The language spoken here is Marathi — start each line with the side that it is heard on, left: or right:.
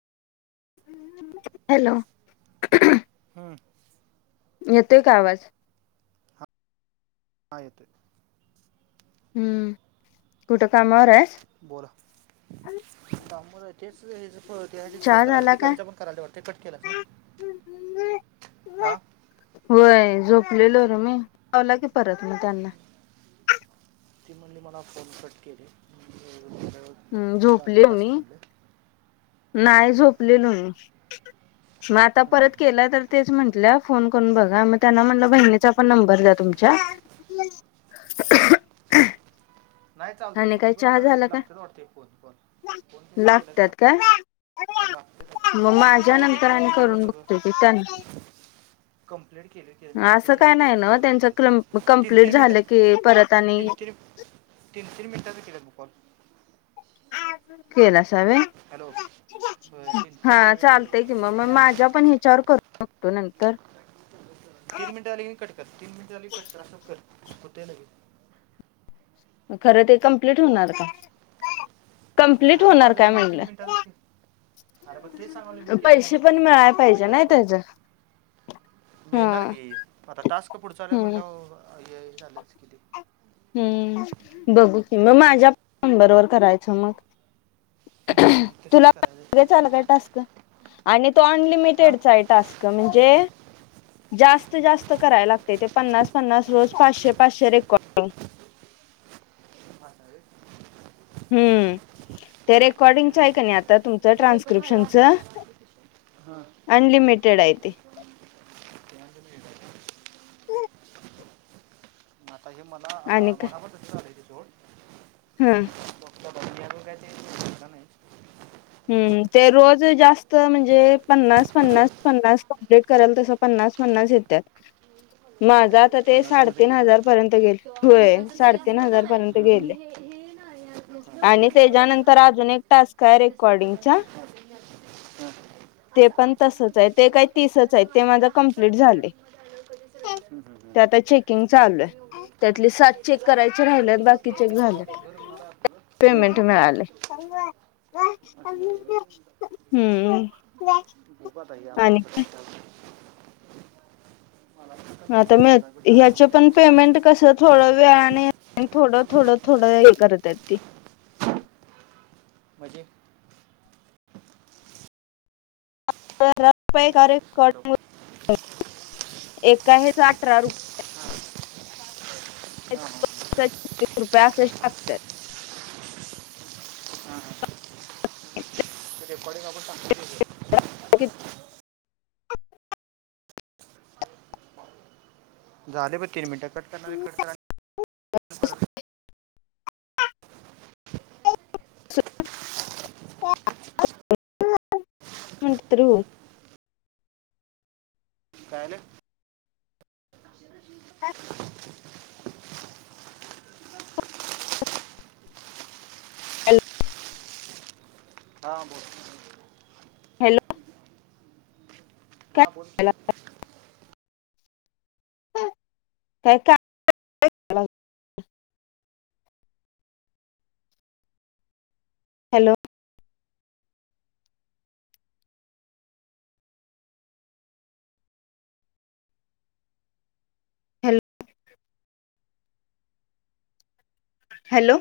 left: हॅलो
right: हम्म,
left: येतोय का आवाज?
right: हा यतोय.
left: हम्म कुठं कामावर आहेस?
right: बोला कामावर आहे तेच हेज हो तेच्यासाठीच फोन
left: चहा
right: करालती
left: झाला काय
right: कविता पण करालती वाटते कट केलास ना हा.
left: होय झोपलेलो रे मी लावला की परत म त्यांना.
right: ती म्हणली मला फोन कट केले [unintelligible]
left: हम्म
right: फोन
left: झोपलेलो
right: दाजीकड
left: मी
right: असल म्हणलं हम हम.
left: लेलो मी म आता परत केला तर तेच म्हंटल्या फोन करून बघा मग त्यांना म्हटलं बहिणीचा पण नंबर द्या तुमच्या
right: हम. नाही चालतय
left: आणि
right: किती
left: काय
right: पण
left: चहा
right: आता
left: झाला का
right: लागत्यात वाटत फोन कॉल फोन पन
left: लागतात
right: केला
left: काय?
right: लागत्यात
left: मग
right: आता ते
left: माझ्या
right: तिच्यावर
left: नंतर
right: एकाच
left: आणि
right: नंबर वर
left: करून बघतो की त्यांना
right: सगळं. कंप्लेट केलोय की मी आता
left: असं
right: त्याच्या
left: काय
right: हेच्यावर
left: नाही ना
right: करून
left: त्यांच
right: गेलं तीन
left: कंप्लीट
right: तीन मिनिटं
left: झालं की परत आणि
right: तीन तीन, तीन तीन मिनिटांचं केल्यात ब कॉल.
left: केलासा व्हय
right: हॅलो तीन तीन
left: हा
right: मिनटाचं केलं बघ
left: चालतय की म. म म माझ्या पण ह्याच्यावर करून बघतो नंतर.
right: तीन मिनिटं झाली कने कट कर तीन मिनिटं झाली कट कर अस कर होतय लगेच.
left: खरं ते कमप्लीट
right: हॅलो
left: होणार का? कम्प्लीट
right: झालं
left: होणार
right: माझं
left: काय
right: नव मी तीन
left: म्हणलं
right: मिनिटांचच केल. अरे म तेच सांगालोय मी केलं
left: पैसे
right: नव्ह तीन
left: पण
right: म
left: मिळाय
right: तीन तीन
left: पाहिजे
right: मिनिटाचं
left: नाही
right: करून.
left: त्याच हा
right: मिळणार की आता टास्क पुढच आल्यात
left: हम्म
right: म्हणल्यावर हे झालंच की ते
left: हम्म बघू की म माझ्या नंबरवर करायचं मग
right: हम्म,
left: तुला
right: तसंच
left: [inaudible]
right: करायचं
left: आला काय टास्क आणि तो
right: हां
left: अनलिमिटेडचा आहे टास्क. क म्हणजे जास्त जास्त कराय लागतय ते पन्नास पन्नास रोज पाचशे पाचशे रेकॉ
right: [inaudible]
left: हम्म ते रेकॉर्डिंगचं आहे क नाही आत आता तुमच
right: हे पण भारी
left: ट्रान्स्क्रिप्शनच
right: वाटतात मला
left: अनलिमिटेड आहे ते.
right: [inaudible] म आता हे मला आता
left: आणि
right: मला पण तसच आलंय ते सोड.
left: हम्म.
right: बघतो आता मी अजून काय ते. [inaudible]
left: हम् ते रोज जास्त म्हणजे पन्नास, पन्नास, पन्नास कमप्लीट करल तस पन्नास पन्नास येत्यात. माझं आता ते
right: पन्नास पन्नास
left: साडेतीन
right: येते
left: हजार पर्यंत गेले,
right: तेव्हा मग मी
left: होय
right: असं
left: साडेतीन
right: सजवेल ना
left: हजार पर्यंत
right: हा. मी
left: गेले.
right: हे हे ना या- यातलं
left: आणि
right: वगैरे
left: त्याच्यानंतर अजून एक टास्क आहे रे
right: [unintelligible] अस
left: ते पण
right: माझ्या रूम
left: तसच आहे
right: मध्ये
left: ते काही
right: पण [unintelligible]
left: तीसच आहे
right: असं
left: ते
right: वाटलं
left: माझा
right: लहान बाळ
left: कंप्लीट
right: माझ्या
left: झाले.
right: रूम मध्ये आलं
left: ते आता चेकिंग चालू आहे त्यातले सात चेक करायचे राहिलेत बाकी चेक झालेत.
right: [unintelligible] [unintelligible] हा हा
left: पेमेंट
right: हा
left: मिळाले हम्म आणि
right: [unintelligible]
left: आता मंग ह्याच पण पेमेंट कस थोड वेळाने थोडं थोडंथोडं हे करत्यात ते
right: म्हणजे हॅलो हां
left: [unintelligible] एक का हेच अठरा रूप [unintelligible] छत्तीस रुपये असेच टाकत्यात.
right: ते रेकॉर्डिंग आपण चांगल [unintelligible]
left: [unintelligible]
right: [inaudible] झाले बघ किती मिनटं कट करनार आहे कट कर आणि परत
left: तरी होईल
right: [inaudible] कायलं [inaudible] हां बोल
left: हॅलो काय
right: हां बोल की
left: काय का हॅलो हॅलो हॅलो